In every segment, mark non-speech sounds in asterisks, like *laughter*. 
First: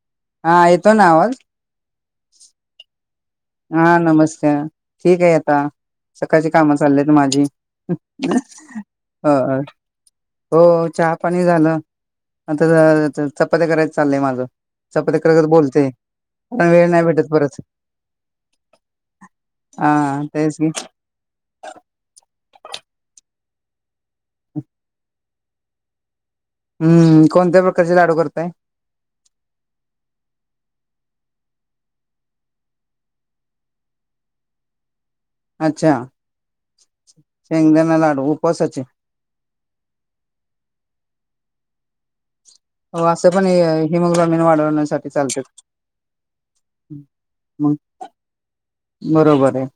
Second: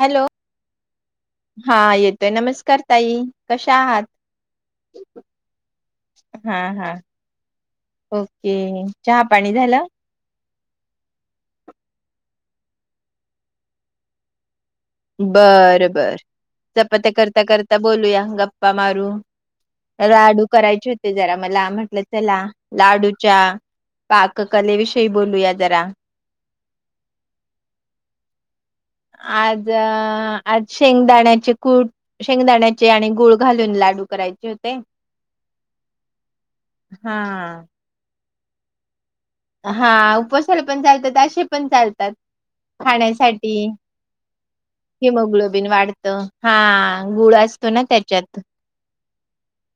Hello. हा, आहेत. हा येतोय, नमस्कार ताई. कशा हा, आहात? नमस्कार. ठीक आहे आता. सकाळची हा कामं, हा चाललीत माझी. ओके चहा पाणी होय. झालं हो, चहा पाणी झालं. आता चपात्या करायचं चालंय माझं. चपात्या करत करत बोलते, बरं बर कारण वेळ नाही चपात्या भेटत करता परत. करता बोलूया, गप्पा मारू. हा लाडू तेच की करायचे होत ते जरा मला. म्हटलं, चला लाडूच्या पाककले विषयी बोलूया जरा. हम्म. कोणत्या प्रकारचे लाडू करताय? आज, आज शेंगदाण्याचे कूट शेंगदाण्याचे आणि गूळ घालून, लाडू करायचे होते. अच्छा! हा शेंगदाणा लाडू, उपवासाचे? हा. उपवासाला पण चालतात, असे पण चालतात. हो असं पण खाण्यासाठी, हिमोग्लोबिन वाढवण्यासाठी चालते हिमोग्लोबिन वाढतं. हा, गुळ अस तो मग ना त्याच्यात. बरोबर आहे.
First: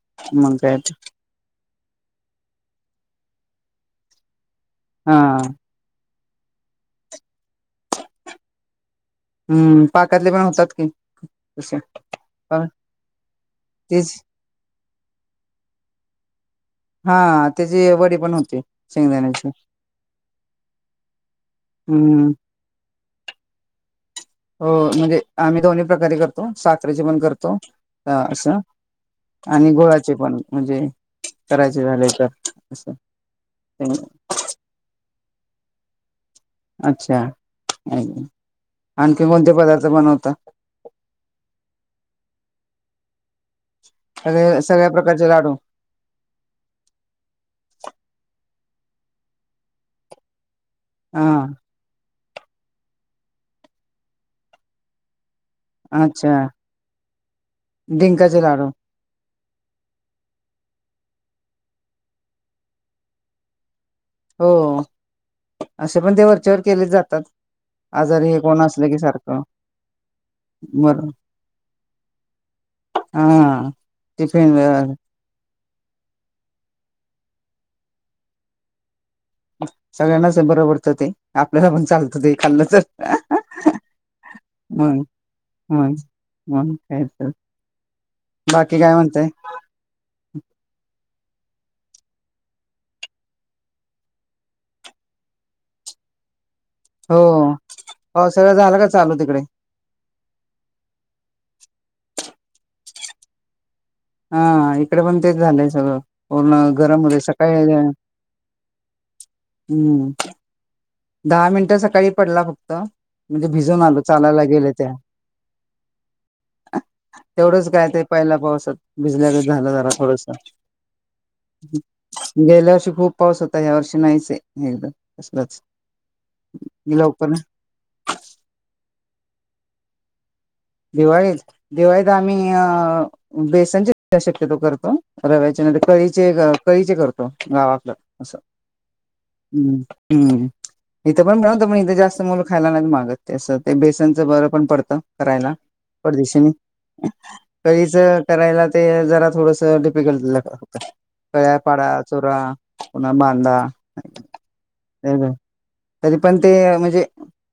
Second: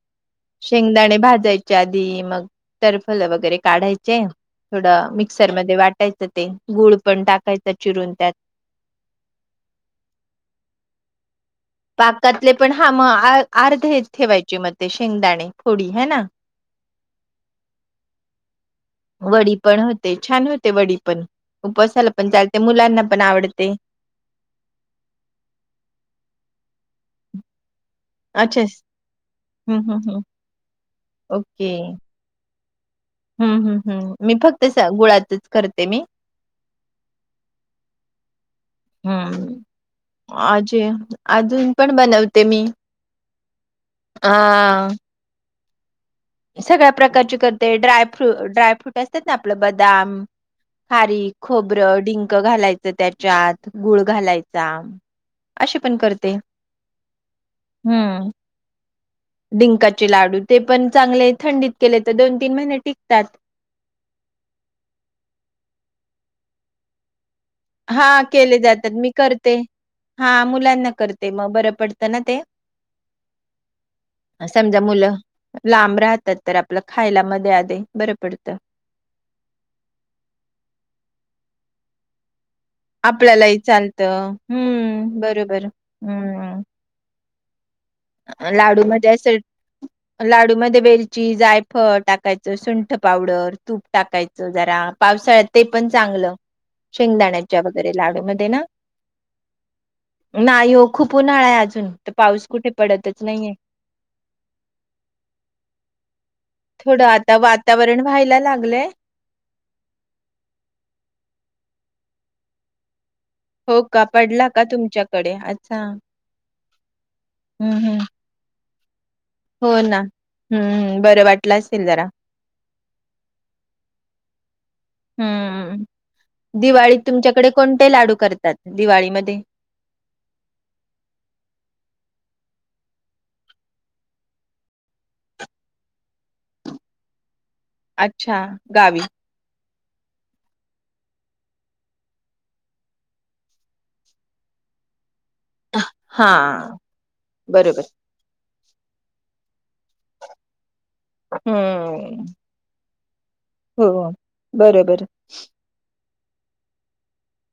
मग काय तर. शेंगदाणे भाजायचे आधी, मग टरफल वगैरे काढायचे थोडं हा मिक्सरमध्ये वाटायचं ते, गुळ पण टाकायचं चिरून त्यात. हम्म, पाकातले पण होतात की. तसे पाकातले पण हा मग अ अर्धे तेच ठेवायचे, मग ते शेंगदाणे थोडी हाय ना. हा, त्याची वडी पण होते. शेंगदाण्याची वडी पण होते, छान होते वडी पण. उपवासाला हम्म पण चालते, मुलांना पण आवडते. हो, म्हणजे आम्ही दोन्ही प्रकारे करतो. साखरेची पण करतो हा असं, अच्छा आणि हम्म हम्म गुळाची हम्म पण. म्हणजे ओके करायचे झाले तर असं. हम्म हम्म हम्म. मी फक्त गुळातच करते मी. अच्छा! आणखी कोणते पदार्थ बनवता? आ जे अजून पण बनवते, मी. अ अगं, सगळ्या प्रकारचे लाडू? सगळ्या प्रकारची करते. ड्राय फ्रू ड्रायफ्रूट असतात ना, आपलं बदाम, खारी, हा खोबरं, डिंक घालायचं त्याच्यात गुळ घालायचा. अशी पण अच्छा करते. हम्म. डिंकाचे लाडू डिंकाचे लाडू. ते पण चांगले थंडीत केले त दोन तीन महिने टिकतात हो असे पण ते वरच्यावर केले जातात. हा आजारी हे केले कोण असलं जातात. की मी सारखं करते. हा मुलांना बरं करते. मग बरं पडतं ना ते. हा टिफिन समजा वर, मुलं लांब राहतात तर, आपलं खायला मध्ये आधी बरं पडतं सगळ्यांनाच बरं पडतं ते. आपल्याला पण चालतं ते. खाल्लंच तर. आपल्यालाही चालतं. मग हम्म बरोबर मग हम्म. मग काय त. लाडू मध्ये अस लाडूमध्ये वेलची, जायफळ टाकायचं. सुंठ पावडर, तूप टाकायचं. जरा पावसाळ्यात ते पण चांगलं. हो शेंगदाण्याच्या वगैरे लाडूमध्ये पावसाळा ना, झाला का चालू तिकडे नाही हो खूप उन्हाळाय. अजून त पाऊस कुठे पडतच नाहीे हे. हा इकडे पण तेच झालंय सगळं. पूर्ण गरम होत सकाळी चांगलय. हम्म. दहा मिनिटं सकाळी पडला फक्त. म्हणजे हो भिजून आलो का चालायला पडला का गेले त्या. तुमच्याकडे अच्छा तेवढंच हम्म काय हम्म ते पहिला पावसात. भिजल्याच झालं जरा थोडस. बर वाटलात. गेल्या वर्षी खूप पाऊस होता ह्या वर्षी नाहीच. एकदा कसलच हम्म. दिवाळीत तुमच्याकडे कोणते लाडू करतात? दिवाळीमध्ये? दिवाळीत. दिवाळीत आम्ही अ बेसनचे शक्यतो करतो. रव्याच्या नंतर कळीचे कळीचे करतो गावात. अच्छा गावी. हम्म हम्म. इथं पण बणवतं पण इथे जास्त मुल खायला नाहीत मागत. ते बेसनचं बरं पण पडतं करायला. हा पटदेशीनी. बरोबर कळीच करायला ते जरा थोडस डिफिकल्ट होत. कळ्या पाडा. हम्म चूरा. पुना बांदा. हो बरोबर. तरी पण ते म्हणजे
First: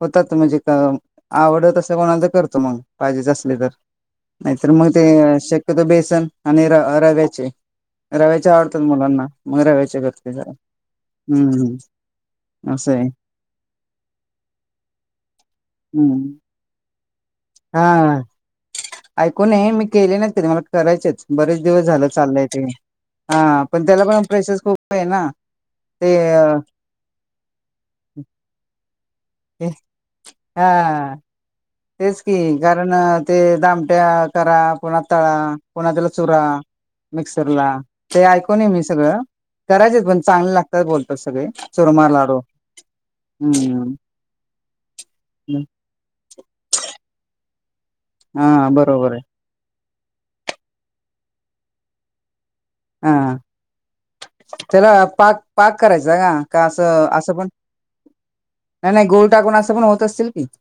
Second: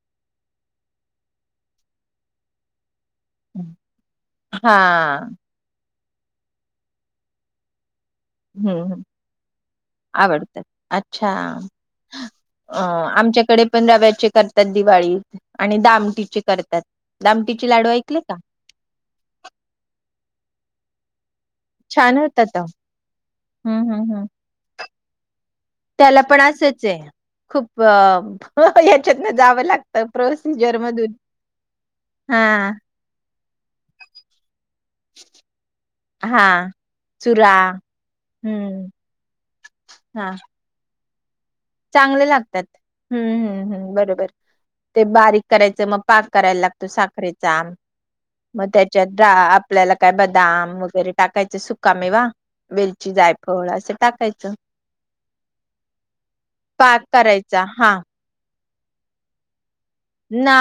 होतात. म्हणजे क आवडतसं कोणाला तर करतो मग. पाजेच असले तर. नाहीतर मग ते हां, शक्यतो बेसन आणि र रव्याचे. रव्याचे आवडतात हं, हं. मुलांना. म रव्याचे करते जरा. आवडतात. अच्छा. हम्म. अ असं आहे आमच्याकडे पण रव्याचे करतात दिवाळी. आणि हम्म दामटीचे करतात. दम टि हा ऐकूनये मी केले नाहीत कधी. मला करायचेत. बरेच दिवस झालं छान चाललंय होतात ते. अहो. हा हं, पण त्याला हं, पण हं. प्रेशर खूपे ना. ते त्याला पण अ, अस खूप अ याच्यातन जावं हे- लागत. प्रोसिजर मधून. हा तेच की, हां, कारण ते दामट्या करा. पुन्हा तळा पुन्हा त्याला चुरा. हां, चुरा मिक्सरला. ते ऐकून मी हं, सगळं. करायचेत पण हां, चांगले लागतात बोलतात सगळे. चुरमा चांगले लाडू लागतात. हम्म हम्म् हम्म. बरोबर ते बारीक करायचं. मग पाक करायला लागतोय, साखरेचा मग हा त्याच्यात बरोबर आहे दाब आपल्याला काय बदाम वगैरे टाकायचं सुकामेवा वेलची हा जायफळ असं टाकायचं. त्याला पाक- पाक करायचा का, का पाक असं- असं पण? करायचा हा नाही गुळ टाकुण अस पण होत असतील की ना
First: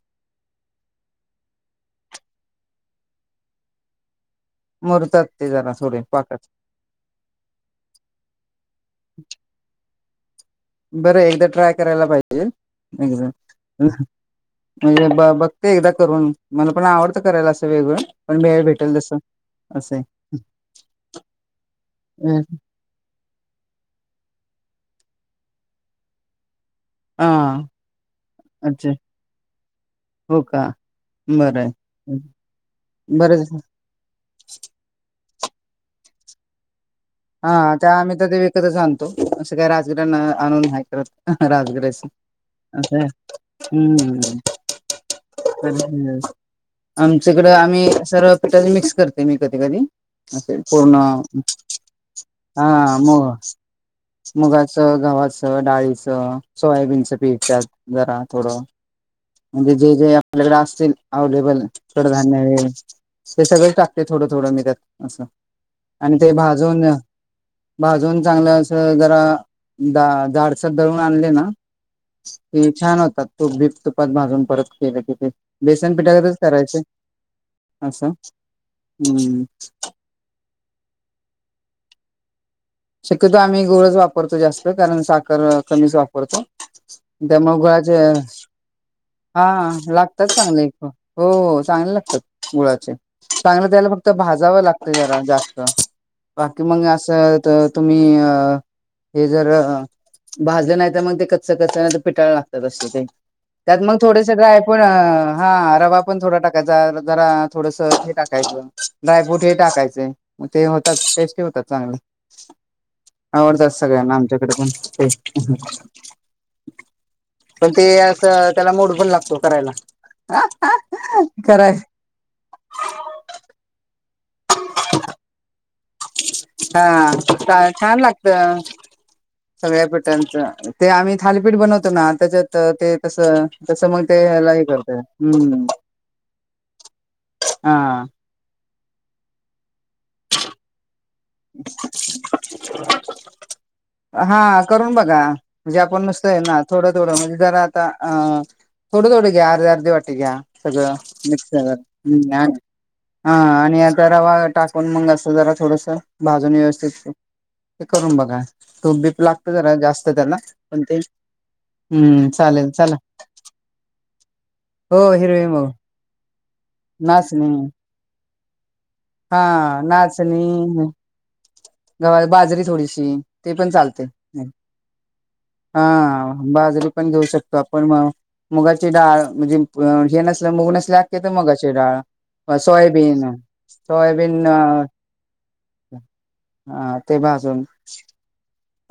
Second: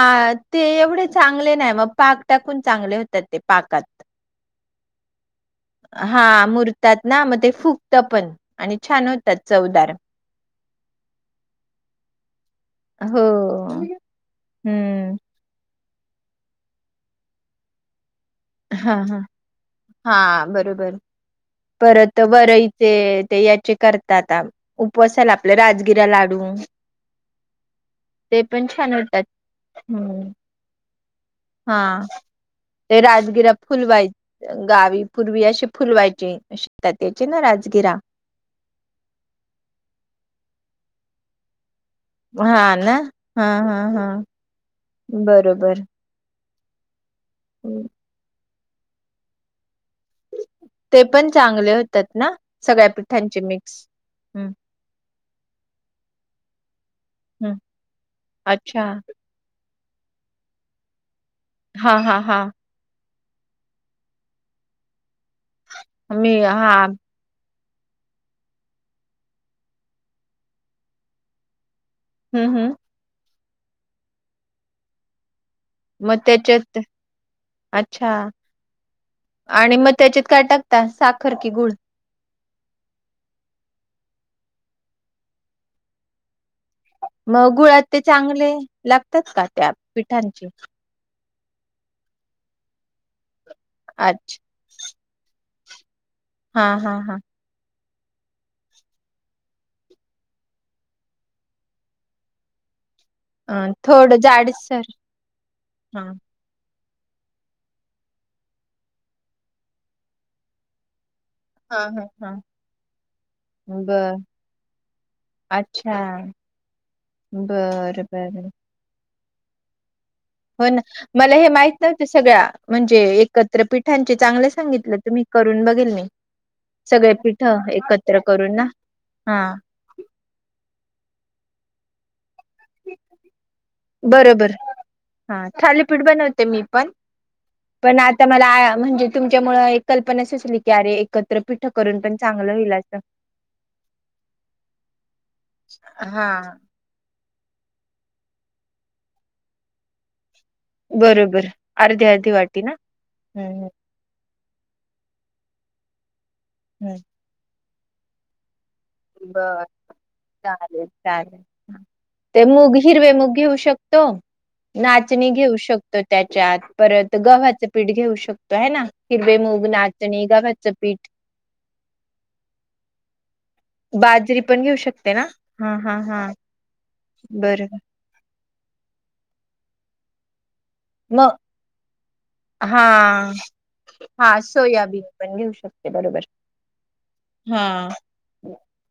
ते एवढे चांगले नाही मग पाक टाकून चांगले होतात, ते पाकात. मुरतात ते जरा थोडे हा पाकात मूर्त. त्यातना मग्न प ते फुगत पण आणि छान होतात चवदार. बरं एकदा ट्राय करायला पाहिजेल, हो एकदा अह एकदा म्हणे हम्म ब, बघ ते एकदा करून मला पण आवडतं करायला सगळं वेगळं. पण वेळ भेटेल हाहा, तसं असं हा बरोबर परत आहे वरईत ते ते याचे करतात उपवासाला आपल्या राजगिरा लाडू. हा, ते पण अच्छा छान होतात हम्म, हो का बरं हा आहे ते बरं राजगिरा फुलवाय गावी पूर्वी अशी फुलवायचे आशी ता तयाचेनार, हा ते आम्ही तर ते विकतच आणतो असं काय राजगर्यांना आणून ह करत राजिराष हा ना असे हा हा हा हम्म बरोबर *unintelligible* आमच्याकडं आम्ही सर्व पिठात मिक्स करते मी कधी कधी अस ते पूर्णा. पण चांगले होतात ना आ, सगळ्या भ पिठांचे मिक्स हम्म मुगाचं,, गव्हाचं डाळीचं सोयाबीनचंचे तेशभश हम्म एकदा जरा थोडं, अच्छा म्हणजे जे जे आपल्याकडे असतील अवलेबल हा हा कडधान्य हा हे, हू थोडं धान्य हे सगळंच टाकते थोडं, थोडं मी त्यात असं आणि ते मी हा भाजून अं भाजून चांगलं असं जरा जा जाडसर दळून आणले ना हम्म ती हम्म छान होतात तू बिप तुपात भाजून परत केले तर ते. बेसन मग पिठाचंच त्याच्यात करायचं असं अच्छा हम्म, आणि मग त्याच्यात काय टाकता साखर की गुळ? शक्यतो आम्ही गुळचं वापरतो जास्त कारण साखर कमीच वापरतो. त्या मग गुळात गुळाचे, ते चांगले लागतात का त्या हा लागतात पिठांचे चांगले *unintelligible* हो चांगले लागतात गुळाचे चांगले, त्याला फक्त अच्छा भाजावं लागतं जरा जास्त. बाकी हा मगं हा हा असं त तुम्ही अ हे जर अं भाजलं नाही तर मग ते कच्च- कच्च नाही तर पिठाळं लागतात असे ते. अ त्यात मगं थोडं थोडेसे ड्रायफ्रुट जाडसर हा, हा रवा पण थोडा टाक भाजायला जरा थोडसं हे टाकायचं ड्रायफ्रूट हे टाकायचे मग ते होतत टेस्ट हा, हा, हा आवडतात बर सगळ्यांना आमच्याकडे पण ते. अच्छा बरं, बरं असंय त्याला मूड लागतो करायला. हो ना मला हे कराय माहित नही. सगळ्या म्हणजे एकत्र पीठांचे चांगलं सांगितलं तुम्ही करून बघेल मी. हा सगळे पीठ काळं छान एकत्र करून लागतं, ना हा सगळ्या पिठांनच. ते आम्ही थालीपीठ बनवतो ना, त्याच्यात ते तसं तसं मग ते बरोबर ह्याला हे करतय हा हम्म थालीपीठ बनवते मी पण, पण आत हा आता मला म्हणजे तुमच्यामुळे एक कल्पना सुचली की अरे एकत्रपीठ करून पण चांगलं होईल असं. हा करून बघा, म्हणजे आपण हा नुसतं ये ना थोडं थोडं म्हणजे जरा आता अं थोडं थोडं घ्या अर्धे अर्धे वाटी घ्या सगळं बरोबर मिक्स कर अर्धी अर्धी वाटी ना हा हम्म आणि आता रवा टा पण मग असं जरा थोडंसं, भाजून हम्म व्यवस्थित हे करून बघा. तूप बीप लागत बर जरा जास्त त्याला, पण चालेल ते चालेल हम्म चालेल चला. तो हो नाचणी हिरवी घेऊ मग शकतो त्याच्यात, परत नाचणी गव्हाचं पीठ घेऊ शकतो. तो ह ना हा हिरवेमुग नाचणी गव्हाच पीट गव्हात बाजरी थोडीशी ते पण चालते बाजरी पण घेऊ शकते ना हा बाजरी पण घेऊ शकतो बरोबर आपण म मुगाची डाळ म्हणजे हे नसलं मुग नसल जास्तीची मग मुगाची डाळ हा सोयाबीन हा सोयाबीन *unintelligible* पण घेऊ शकतो बरोबर. हा ते भाजून हा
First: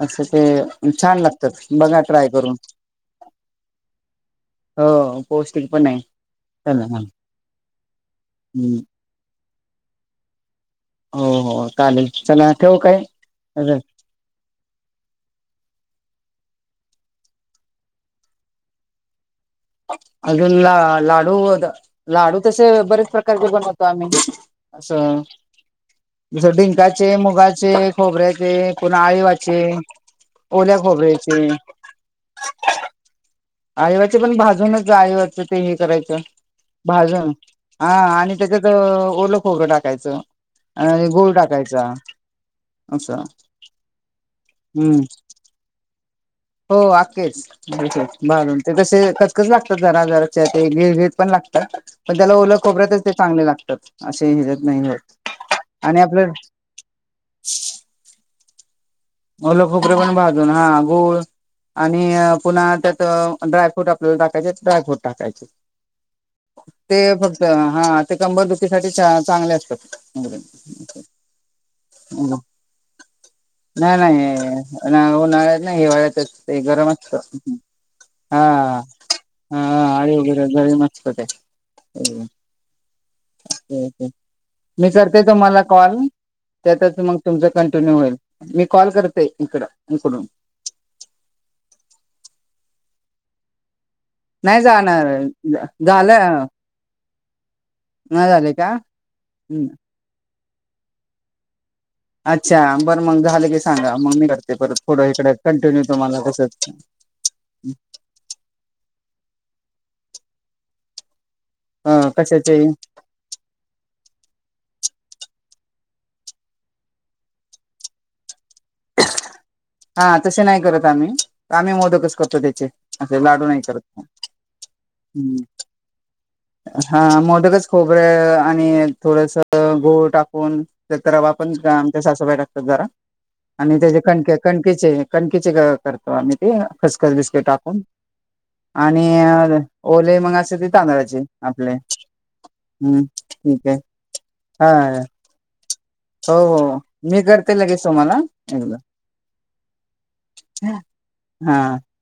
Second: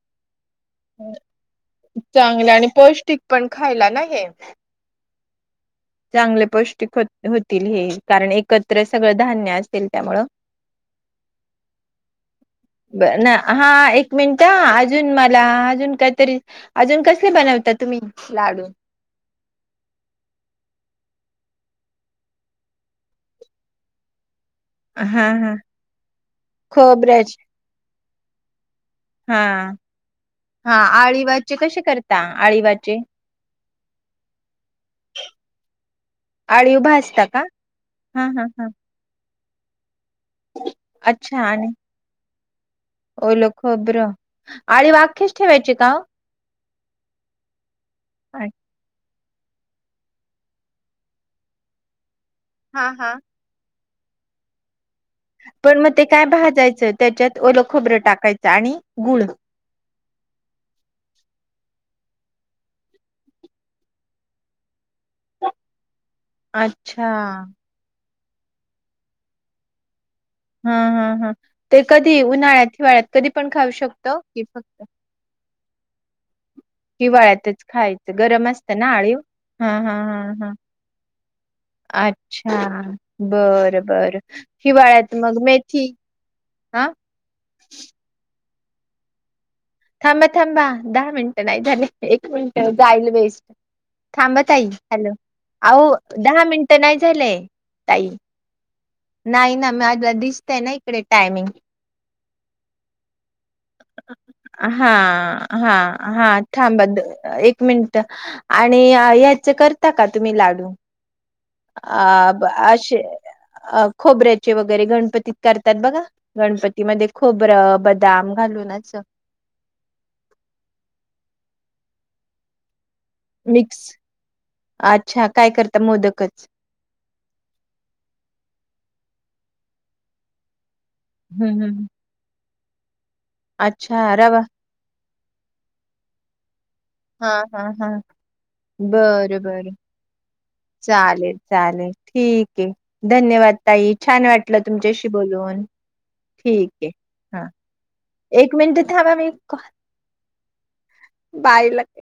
अस ते छान लागतात बघा ट्राय चांगल करून आणि पौष्टिक पण खायला ना हे. हो पौष्टिक पण आहे चांगले चला पौष्टिक ह होतील हे कारण एकत्रच सगळं धान्य असतील त्यामुळं हो हो चालेल, चला ठेवू काय? ब ना हा एक मिनट अजून मला अजून काहीतरी अजून कसले बनवता तुम्ही लाडू? अजून ला लाडू लाडू तसे बरेच प्रकारचे बनवतो आम्ही. असं हा हा डिंकाचे खोबऱ्याचे मुगाचे खोबऱ्याचे पुन्हा हा आळीवाचे हा ओल्या खोबऱ्याचे आळीवाचे कसे करता आळीवाचे आळीवाचे पण भाज जून आळीवाच ते हे करायचं, आळीव भाजता भाजून का हा आणि हा त्याच्यात हा ओल खोबर खोबरं टाकायचं आणि गुळ अच्छा आणि टाकायचा. असं ओल खबरं, अळीव हम्म आखीच ठेवायची का? हो आखेच. ओ भाजून ते तसे कचकच लागतात जरा जराच्या ते गिळ गिळ पण लागतात पण त्याला ओल हा खबऱ्यातच हा ते चांगले लागतात असे हेज्यात नाही होत. पण मग आणि ते काय आपलं भाजायचं, त्याच्यात ओलं खोबरं टाकायचं आणि गुळ. ओलं खोबरं पण भाजून हा गूळ आणि पुन्हा त्यात ड्रायफ्रूट आपल्याला टाकायचे ड्रायफ्रूट टाकायचे. *inaudible* ते फक्त हा ते कंबर दुखीसाठी चांगले असतात. हा हा हा ते कधी उन्हाळ्यात हिवाळ्यात कधी पण खा नाही नाही उन्हाळ्यात नाही, हीवाळ्यातच ते गरम असत हिवाळ्यातच खायचं हा गरम असतं ना आळीव हा आळीव हा जरा हा गरम असतते. अच्छा बर बर मी हिवाळ्यात करते मग तुम्हाला मेथी कॉल हा त्यातच मग तुमच कंटिन्यू होईल, मी कॉल करते इकडं थांबा थांबा दहा मिनिटं नाही झाले, एक मिनिट जाईल वेस्ट. थांबा नाही ताई, जाणार हॅलो अहो दहा झालं मिनट नाही झाले. ताई नाही झाले का? नाही ना माझा दिसतय ना इकडे टाईमिंग. अच्छा बर मग झालं की सांगा, मग मी करते परत हा थोडं इकडं हा कंटिन्यू तुम्हाला हा तसंच थांबा एक मिनट आणि याचे करता का तुम्ही लाडू? अ आ ब कशाचे अशे अ खोबऱ्याचे वगैरे, गणपतीत करतात बघा गणपतीमध्ये खोबरं, बदाम- घालुनच हा तसे नाही करत आम्ही, आम्ही मोदकच करतो त्याचे. असे लाडू नाही करत मिक्स नाही अच्छा हम्. काय करता मोदकच हा मोदकच खोबर आणि थोडस गुळटाकून, हम्म *unintelligible* हम्म आमच्या सासूबाई टाकतात जरा, आणि त्याचे अच्छा कणक रवा कणकेचे कणकेचे- करतो आम्ही ते खसखस हा बिस्कट हा टाकून हा आणि बरं बरं ओले मग असं ते- तांदळाचे चालेल आपले चालेल ठीक आहे. हम्म धन्यवाद ठीक आहे ताई छान वाटलं हा तुमच्याशी बोलून. हो हो ठीक आहे मी हा करते लगेच तम्हाला एक एकदा. मिनिट थांबा मी कॉल- बाईला हा